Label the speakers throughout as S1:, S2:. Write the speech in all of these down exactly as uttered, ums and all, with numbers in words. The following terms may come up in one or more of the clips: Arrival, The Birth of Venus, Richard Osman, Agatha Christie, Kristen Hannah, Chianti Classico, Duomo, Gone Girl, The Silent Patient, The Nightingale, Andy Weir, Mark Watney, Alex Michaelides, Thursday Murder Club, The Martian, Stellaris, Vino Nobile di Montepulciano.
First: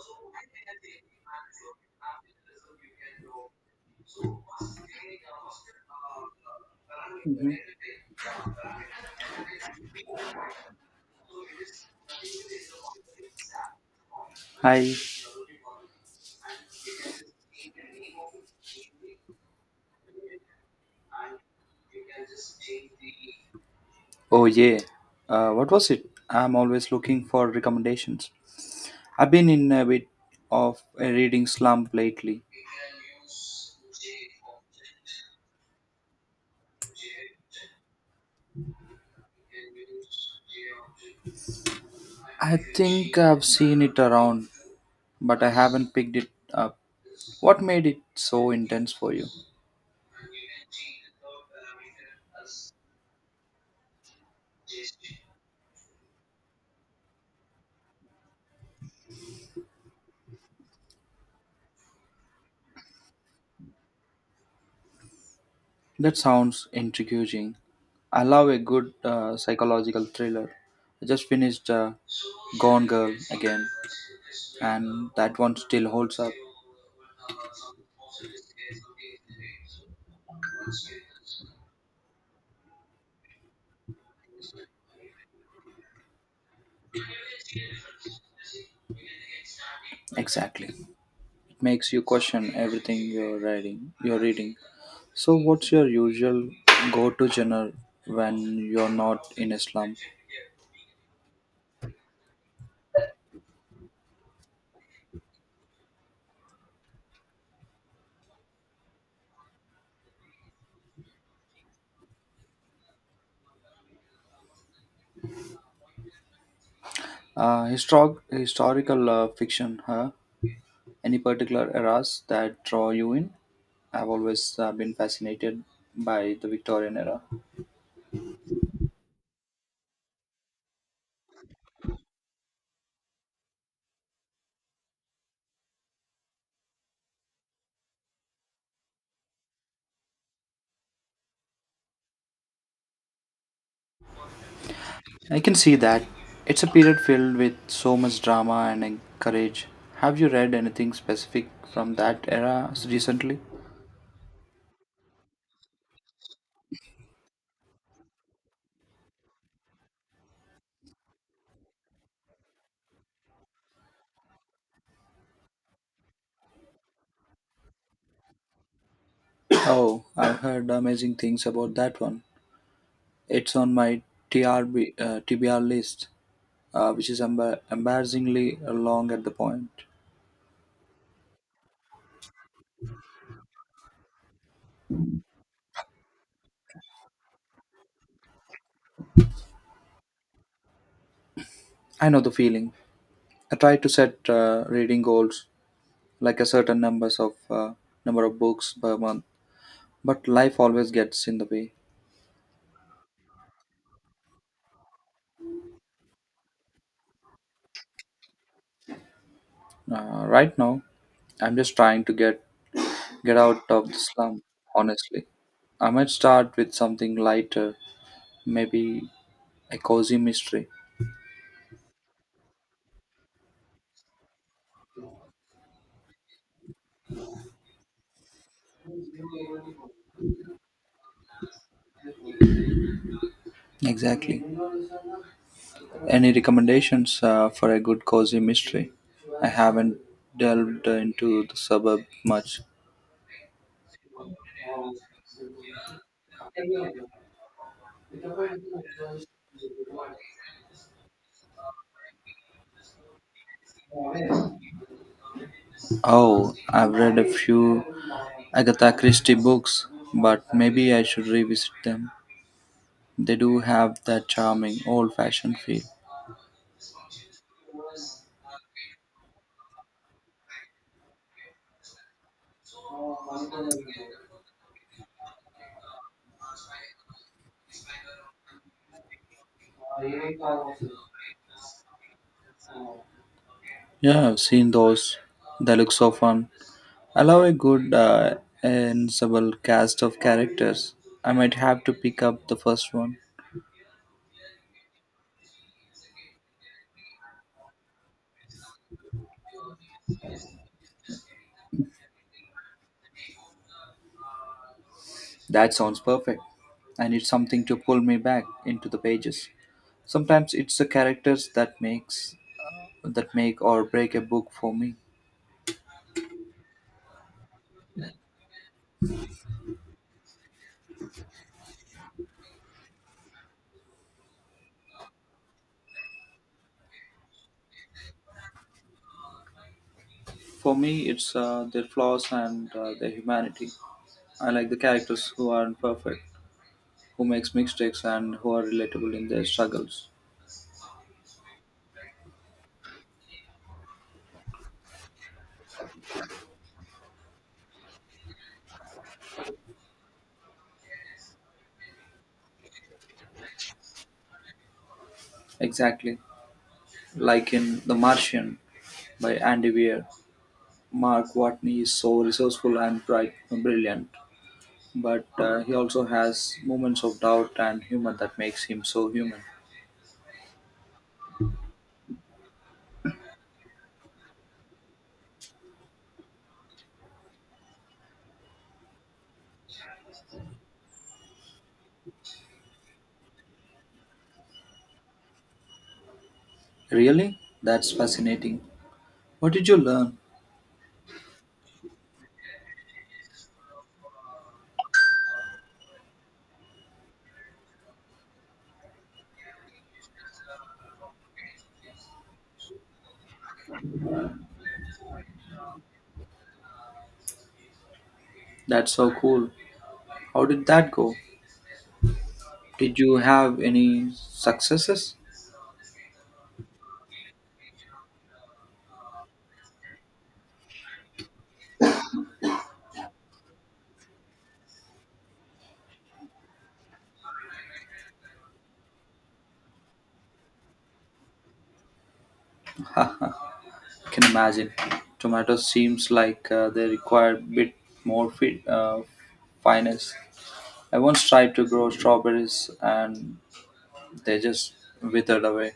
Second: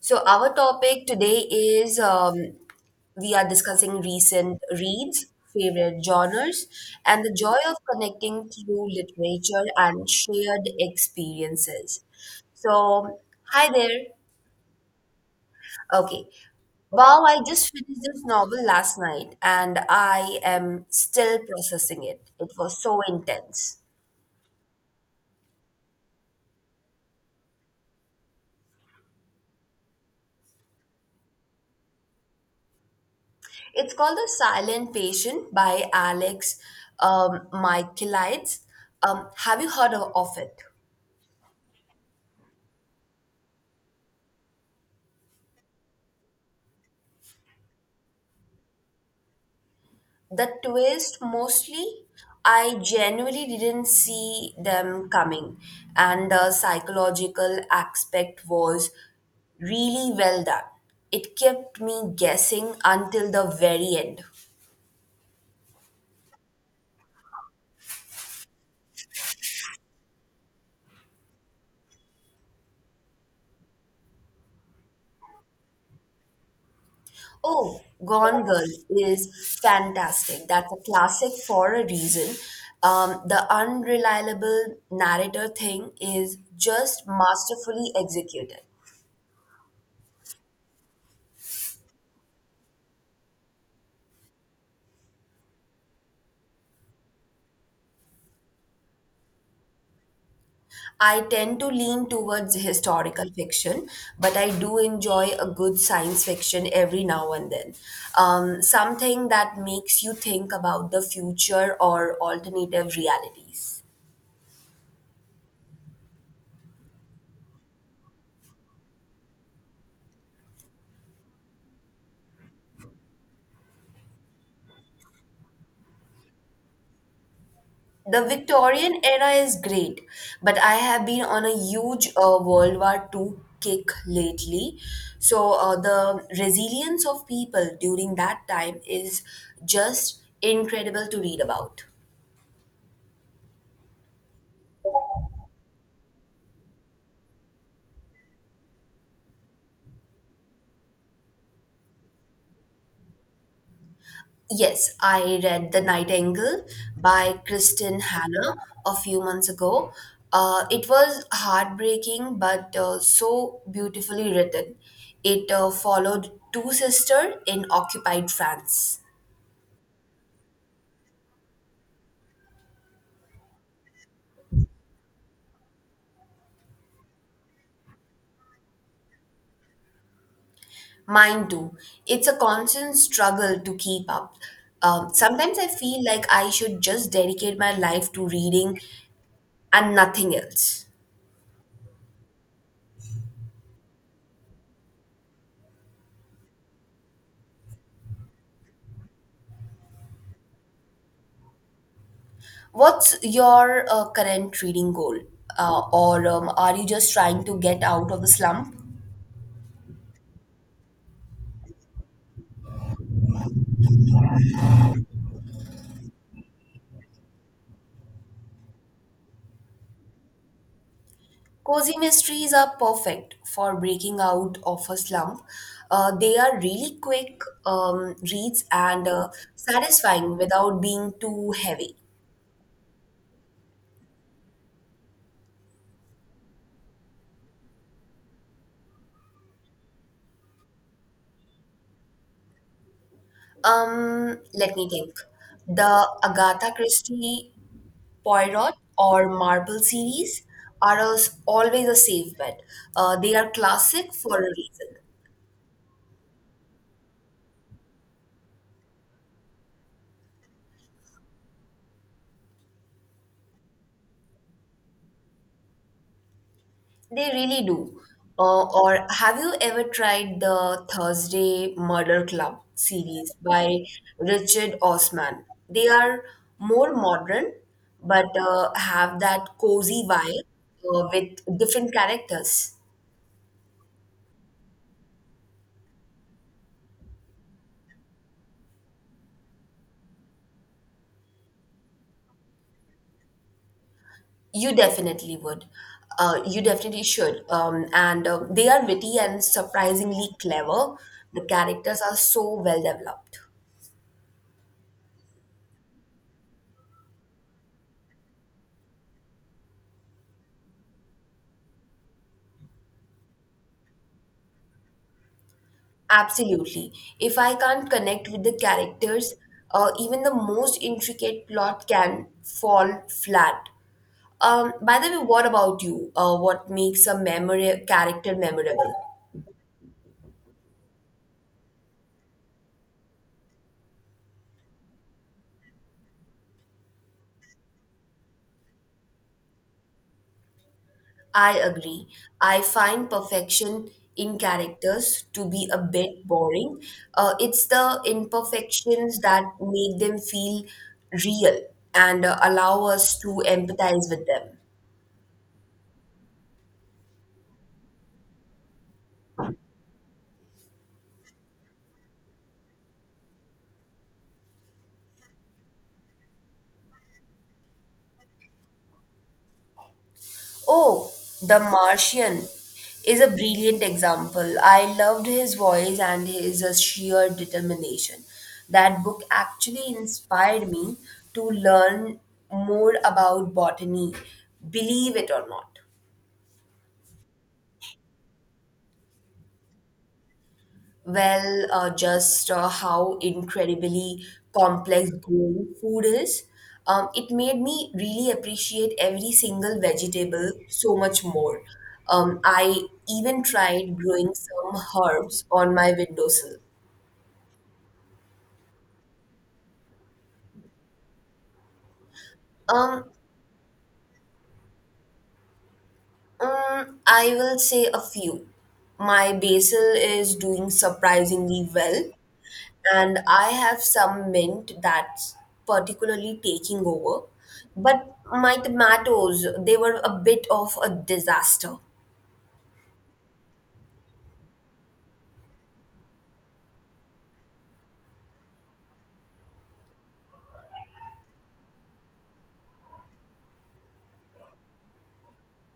S1: So, our topic today is um, we are discussing recent reads, favorite genres, and the
S2: Mhm.
S1: joy of connecting through literature and shared experiences. So, hi there.
S2: Hi.
S1: Okay. Wow, I just finished this novel last night and I am still processing it. It was so intense.
S2: Oh yeah. Uh, what was it? I'm always looking for recommendations. I've been in a bit of a reading slump lately.
S1: It's called The Silent Patient by Alex um, Michaelides. Um, have you heard of, of it?
S2: I think I've seen it around, but I haven't picked it up. What made it so intense for you?
S1: The twist mostly. I genuinely didn't see them coming, and the psychological aspect was really well done. It kept me guessing until the very end.
S2: That sounds intriguing. I love a good uh, psychological thriller. I just finished uh, Gone Girl again, and that one still holds up.
S1: Oh, Gone Girl is fantastic. That's a classic for a reason. Um, the unreliable narrator thing is just masterfully executed.
S2: Exactly. It makes you question everything you're reading. You're reading. So, what's your usual go-to genre when you're not in a slump?
S1: I tend to lean towards historical fiction, but I do enjoy a good science fiction every now and then. Um, something that makes you think about the future or alternative realities.
S2: Uh, historic, historical uh, fiction, huh? Any particular eras that draw you in? I've always uh, been fascinated by the Victorian era.
S1: The Victorian era is great, but I have been on a huge uh, World War Two kick lately. So, uh, the resilience of people during that time is just incredible to read about.
S2: I can see that. It's a period filled with so much drama and en- courage. Have you read anything specific from that era s- recently?
S1: Yes, I read The Nightingale by Kristen Hannah a few months ago. Uh, it was heartbreaking but uh, so beautifully written. It uh, followed two sisters in occupied France.
S2: Oh, I've heard amazing things about that one. It's on my T R B, uh, T B R list, uh, which is embar- embarrassingly long at the point.
S1: Mine too. It's a constant struggle to keep up. Um, sometimes I feel like I should just dedicate my life to reading and nothing else.
S2: I know the feeling. I try to set uh, reading goals, like a certain numbers of uh, number of books per month, but life always gets in the way.
S1: What's your uh, current reading goal? Uh, or um, are you just trying to get out of the slump?
S2: Uh, right now, I'm just trying to get get out of the slum, honestly. I might start with something lighter, maybe a cozy mystery.
S1: Cozy mysteries are perfect for breaking out of a slump. Uh, they are really quick um, reads and uh, satisfying without being too heavy.
S2: Exactly. Any recommendations uh, for a good cozy mystery? I haven't delved into the suburb much.
S1: Um, let me think. The Agatha Christie Poirot or Marple series are als- always a safe bet. Uh, they are classic for a reason.
S2: Oh, I've read a few Agatha Christie books, but maybe I should revisit them. They do have that charming old fashioned feel.
S1: They really do. Uh, or have you ever tried the Thursday Murder Club series by Richard Osman? They are more modern, but uh, have that cozy vibe uh, with different characters.
S2: Yeah, I've seen those. They look so fun. Allow a good uh, ensemble cast of characters. I might have to pick up the first one.
S1: You definitely would. Uh, you definitely should. Um, and uh, They are witty and surprisingly clever. The characters are so well developed.
S2: That sounds perfect. I need something to pull me back into the pages. Sometimes it's the characters that makes that make or break a book for me.
S1: Absolutely. If I can't connect with the characters, uh, even the most intricate plot can fall flat. Um, by the way, what about you? Uh, what makes a memora- character memorable?
S2: For me, it's uh, their flaws and uh, their humanity. I like the characters who aren't perfect, who makes mistakes, and who are relatable in their struggles.
S1: I agree. I find perfection in characters to be a bit boring. Uh, it's the imperfections that make them feel real and uh, allow us to empathize with them.
S2: Exactly, like in *The Martian* by Andy Weir. Mark Watney is so resourceful and bright, brilliant, but uh, he also has moments of doubt and humor that makes him so human.
S1: Oh, The Martian is a brilliant example. I loved his voice and his uh, sheer determination. That book actually inspired me to learn more about botany, believe it or not.
S2: Really? That's fascinating. What did you learn?
S1: well, uh, just uh, how incredibly complex growing food is. Um, it made me really appreciate every single vegetable so much more. Um, I even tried growing some herbs on my windowsill.
S2: That's so cool. How did that go? Did
S1: Um,
S2: you have any successes?
S1: mm, I will say a few. My basil is doing surprisingly well, and I have some mint that's particularly taking over. But my tomatoes, they were a bit of a disaster.
S2: I can imagine. Tomatoes seems like uh, they require a bit more fi- uh, finesse. I once tried to grow strawberries and they just withered away.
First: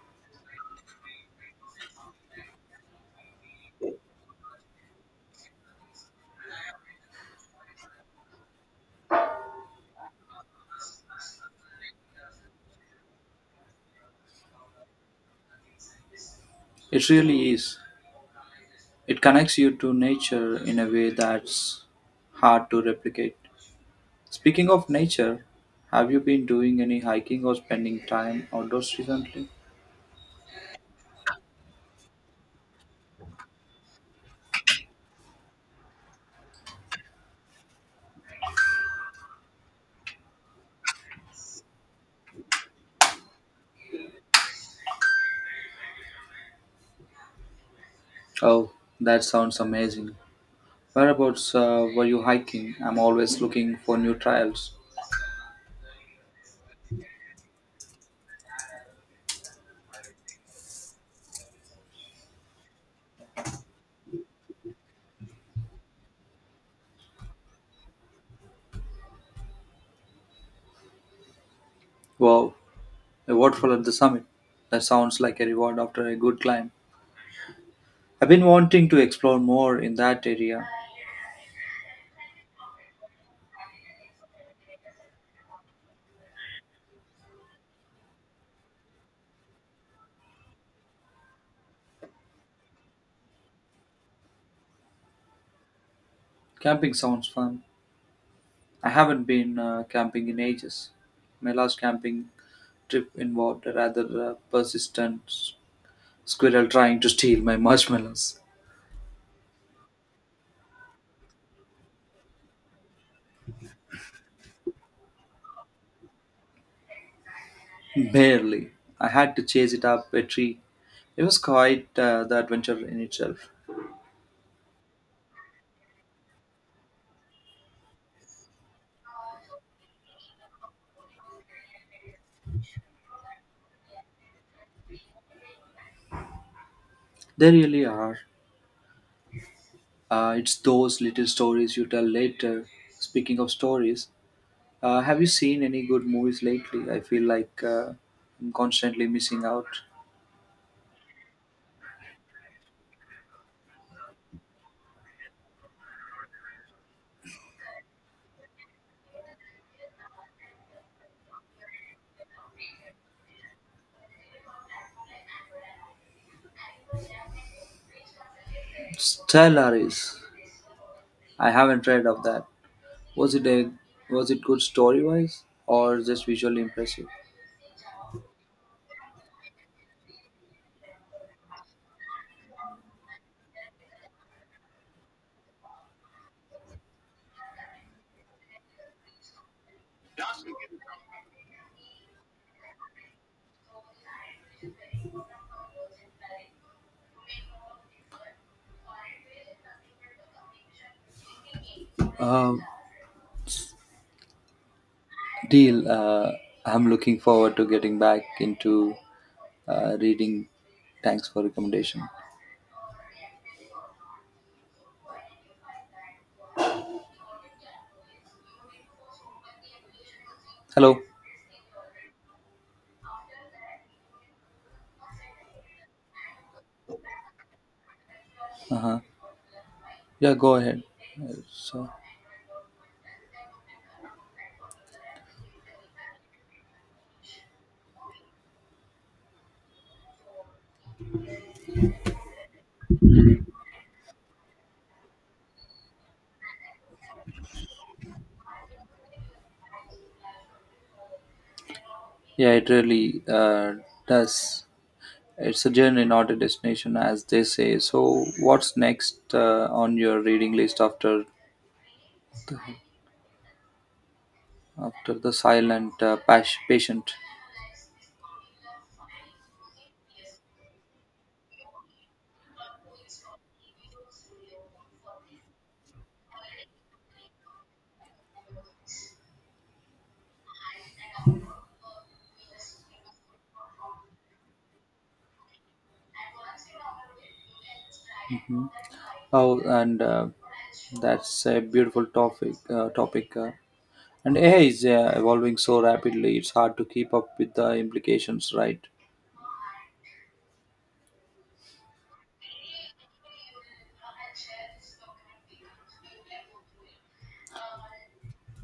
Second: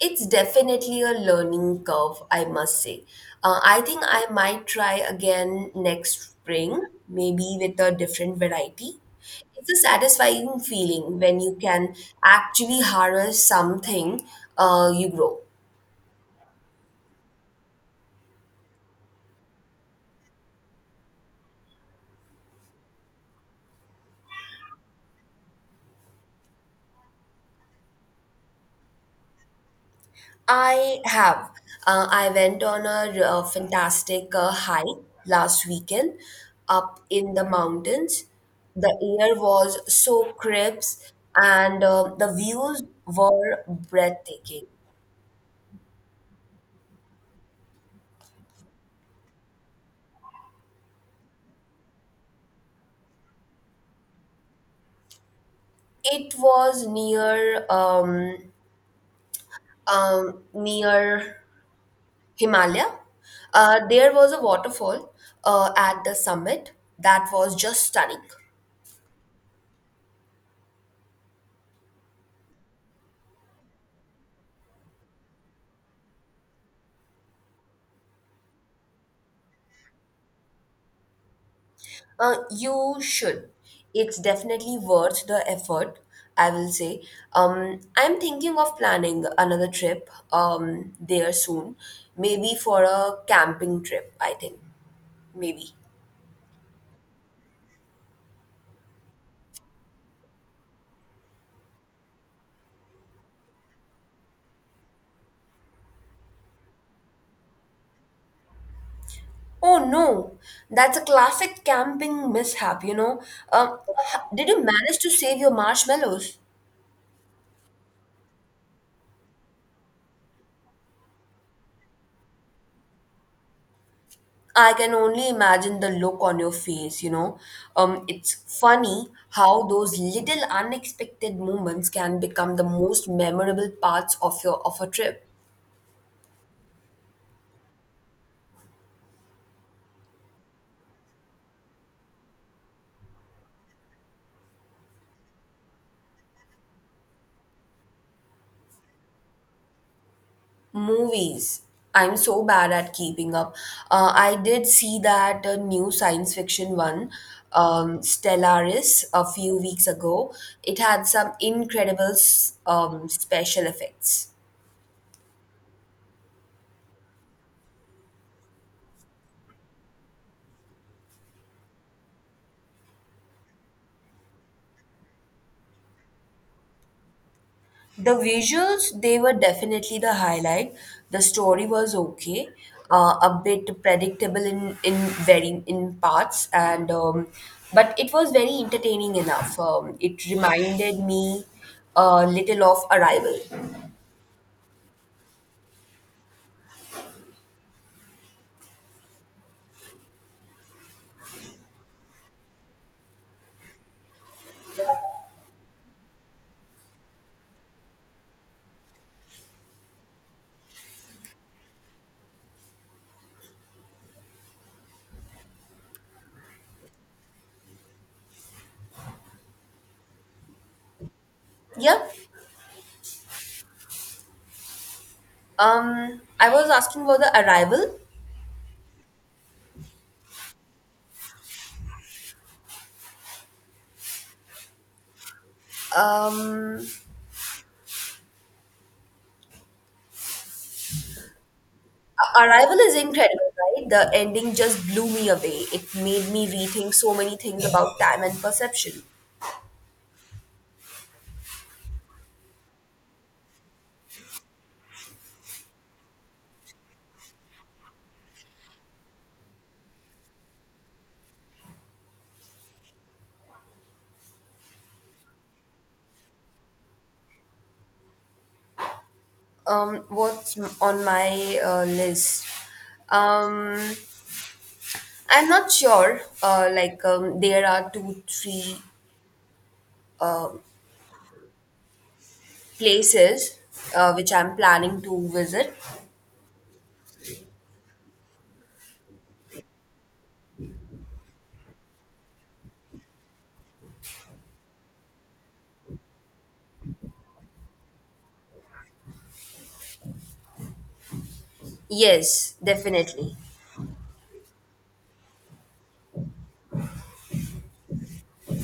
S1: It's definitely a learning curve, I must say. Uh, I think I might try again next spring, maybe with a different variety. It's a satisfying feeling when you can actually harvest something uh, you grow.
S2: It really is. It connects you to nature in a way that's hard to replicate. Speaking of nature, have you been doing any hiking or spending time outdoors recently?
S1: I have. Uh, I went on a, uh fantastic uh, hike last weekend up in the mountains. The air was so crisp and uh, the views were breathtaking.
S2: Oh, that sounds amazing. Whereabouts uh, were you hiking? I'm always looking for new trails.
S1: It was near um, um, near Himalaya. Uh, there was a waterfall uh, at the summit that was just stunning.
S2: Wow, a waterfall at the summit. That sounds like a reward after a good climb. I've been wanting to explore more in that area.
S1: Uh, you should. It's definitely worth the effort, I will say. Um, I'm thinking of planning another trip um, there soon, maybe for a camping trip, I think. Maybe.
S2: Camping sounds fun. I haven't been uh, camping in ages. My last camping trip involved a rather uh, persistent squirrel trying to steal my marshmallows.
S1: Oh no, that's a classic camping mishap, you know. Um, h- did you manage to save your marshmallows?
S2: Barely. I had to chase it up a tree. It was quite uh, the adventure in itself.
S1: I can only imagine the look on your face, you know. Um, it's funny how those little unexpected moments can become the most memorable parts of your of a trip.
S2: They really are. Uh, it's those little stories you tell later. Speaking of stories, uh, have you seen any good movies lately? I feel like uh, I'm constantly missing out.
S1: Movies. I'm so bad at keeping up. Uh, I did see that uh, new science fiction one, um, Stellaris, a few weeks ago. It had some incredible s- um, special effects.
S2: Stellaris. I haven't read of that. Was it a was it good story wise or just visually impressive?
S1: The visuals, they were definitely the highlight. The story was okay, uh, a bit predictable in in very in parts, and um, but it was very entertaining enough. Um, it reminded me a little of Arrival.
S2: Uh, Deal. Uh, I'm looking forward to getting back into uh, reading. Thanks for recommendation. Hello.
S1: Yeah. Um, I was asking about the Arrival.
S2: Uh huh. Yeah, go ahead. Uh, So
S1: Um, Arrival is incredible, right? The ending just blew me away. It made me rethink so many things about time and perception.
S2: yeah, it really uh, does. It's a journey, not a destination, as they say. So what's next uh, on your reading list after the, after the silent uh, pas- patient?
S1: Um, what's m- on my uh, list? Um, I'm not sure. Uh, like um, there are two, three places uh, which I'm planning to visit.
S2: Hmm? Oh, and uh, that's a beautiful topic. Uh, topic. Uh, And A I is uh, evolving so rapidly, it's hard to keep up with the implications, right?
S1: Yes, definitely.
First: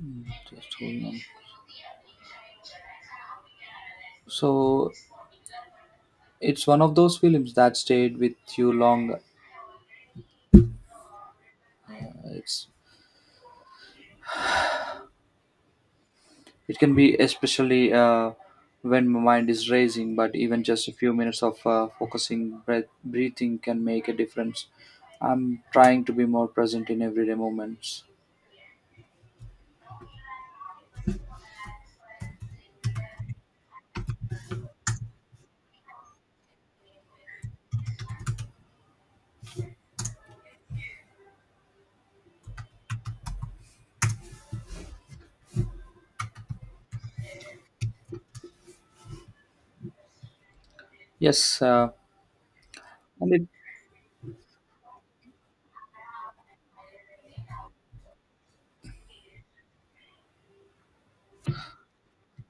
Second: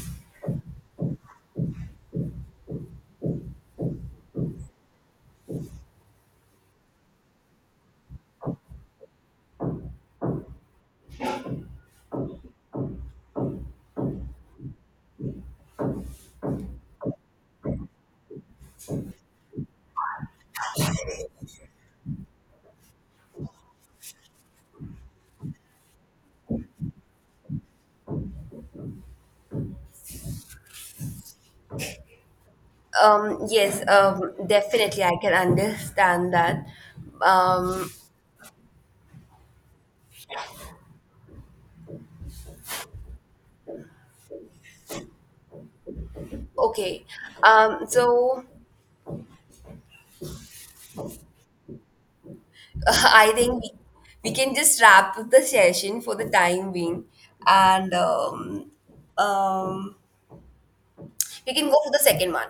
S2: Mm, just hold on. So it's one of those films that stayed with you long. It's it can be especially uh, when my mind is racing, but even just a few minutes of uh, focusing breath, breathing can make a difference. I'm trying to be more present in everyday moments.
S1: Um, yes, um, definitely. I can understand that. Um, okay. Um, so
S2: Yes, uh,
S1: I
S2: and it
S1: think we, we can just wrap the session for the time being, and um, um, we can go for the second one.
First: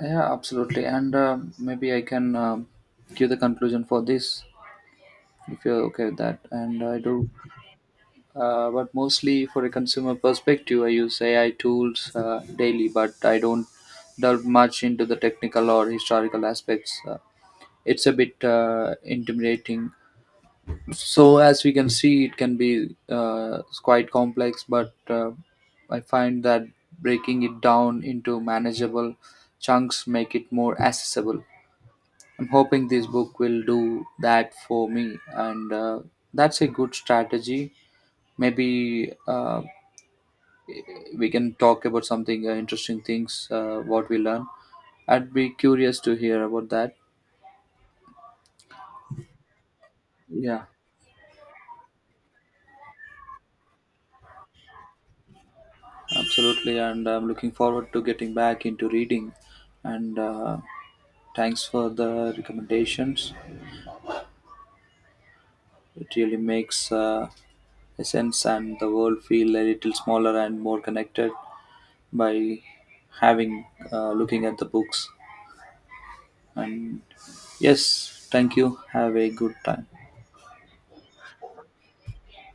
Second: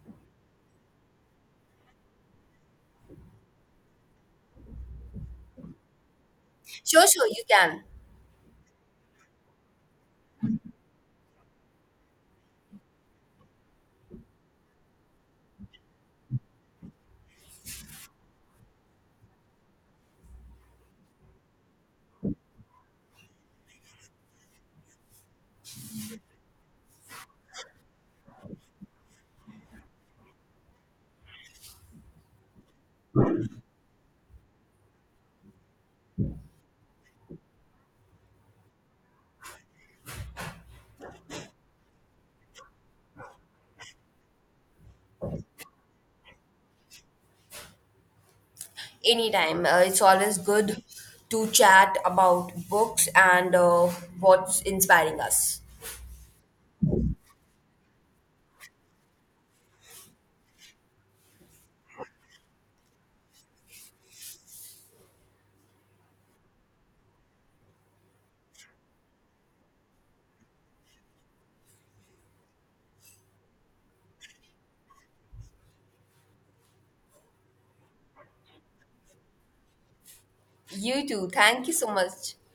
S2: Yeah, absolutely, and uh, maybe I can um give the conclusion for this. If you're okay with that, and I
S1: Sure, sure,
S2: do
S1: you can.
S2: uh, but mostly for a consumer perspective, I use A I tools uh, daily, but I don't delve much into the technical or historical aspects. Uh, it's a bit uh, intimidating, so as we can see, it can be uh, quite complex, but uh, I find that breaking it down into manageable chunks make it more accessible. I'm hoping this book will do that for me. And uh, That's a good strategy. Maybe uh, we can talk about something uh, interesting things uh, what we learn. I'd be curious to hear about that.
S1: Anytime. Uh, it's always
S2: Yeah,
S1: good to chat about books and uh, what's inspiring us.
S2: absolutely, and I'm looking forward to getting back into reading, and uh, thanks for the recommendations. It really makes uh, a sense, and the world feel a little smaller and more connected by having uh, looking at the books. And yes, thank you, have a good time.
S1: You too. Thank you so much.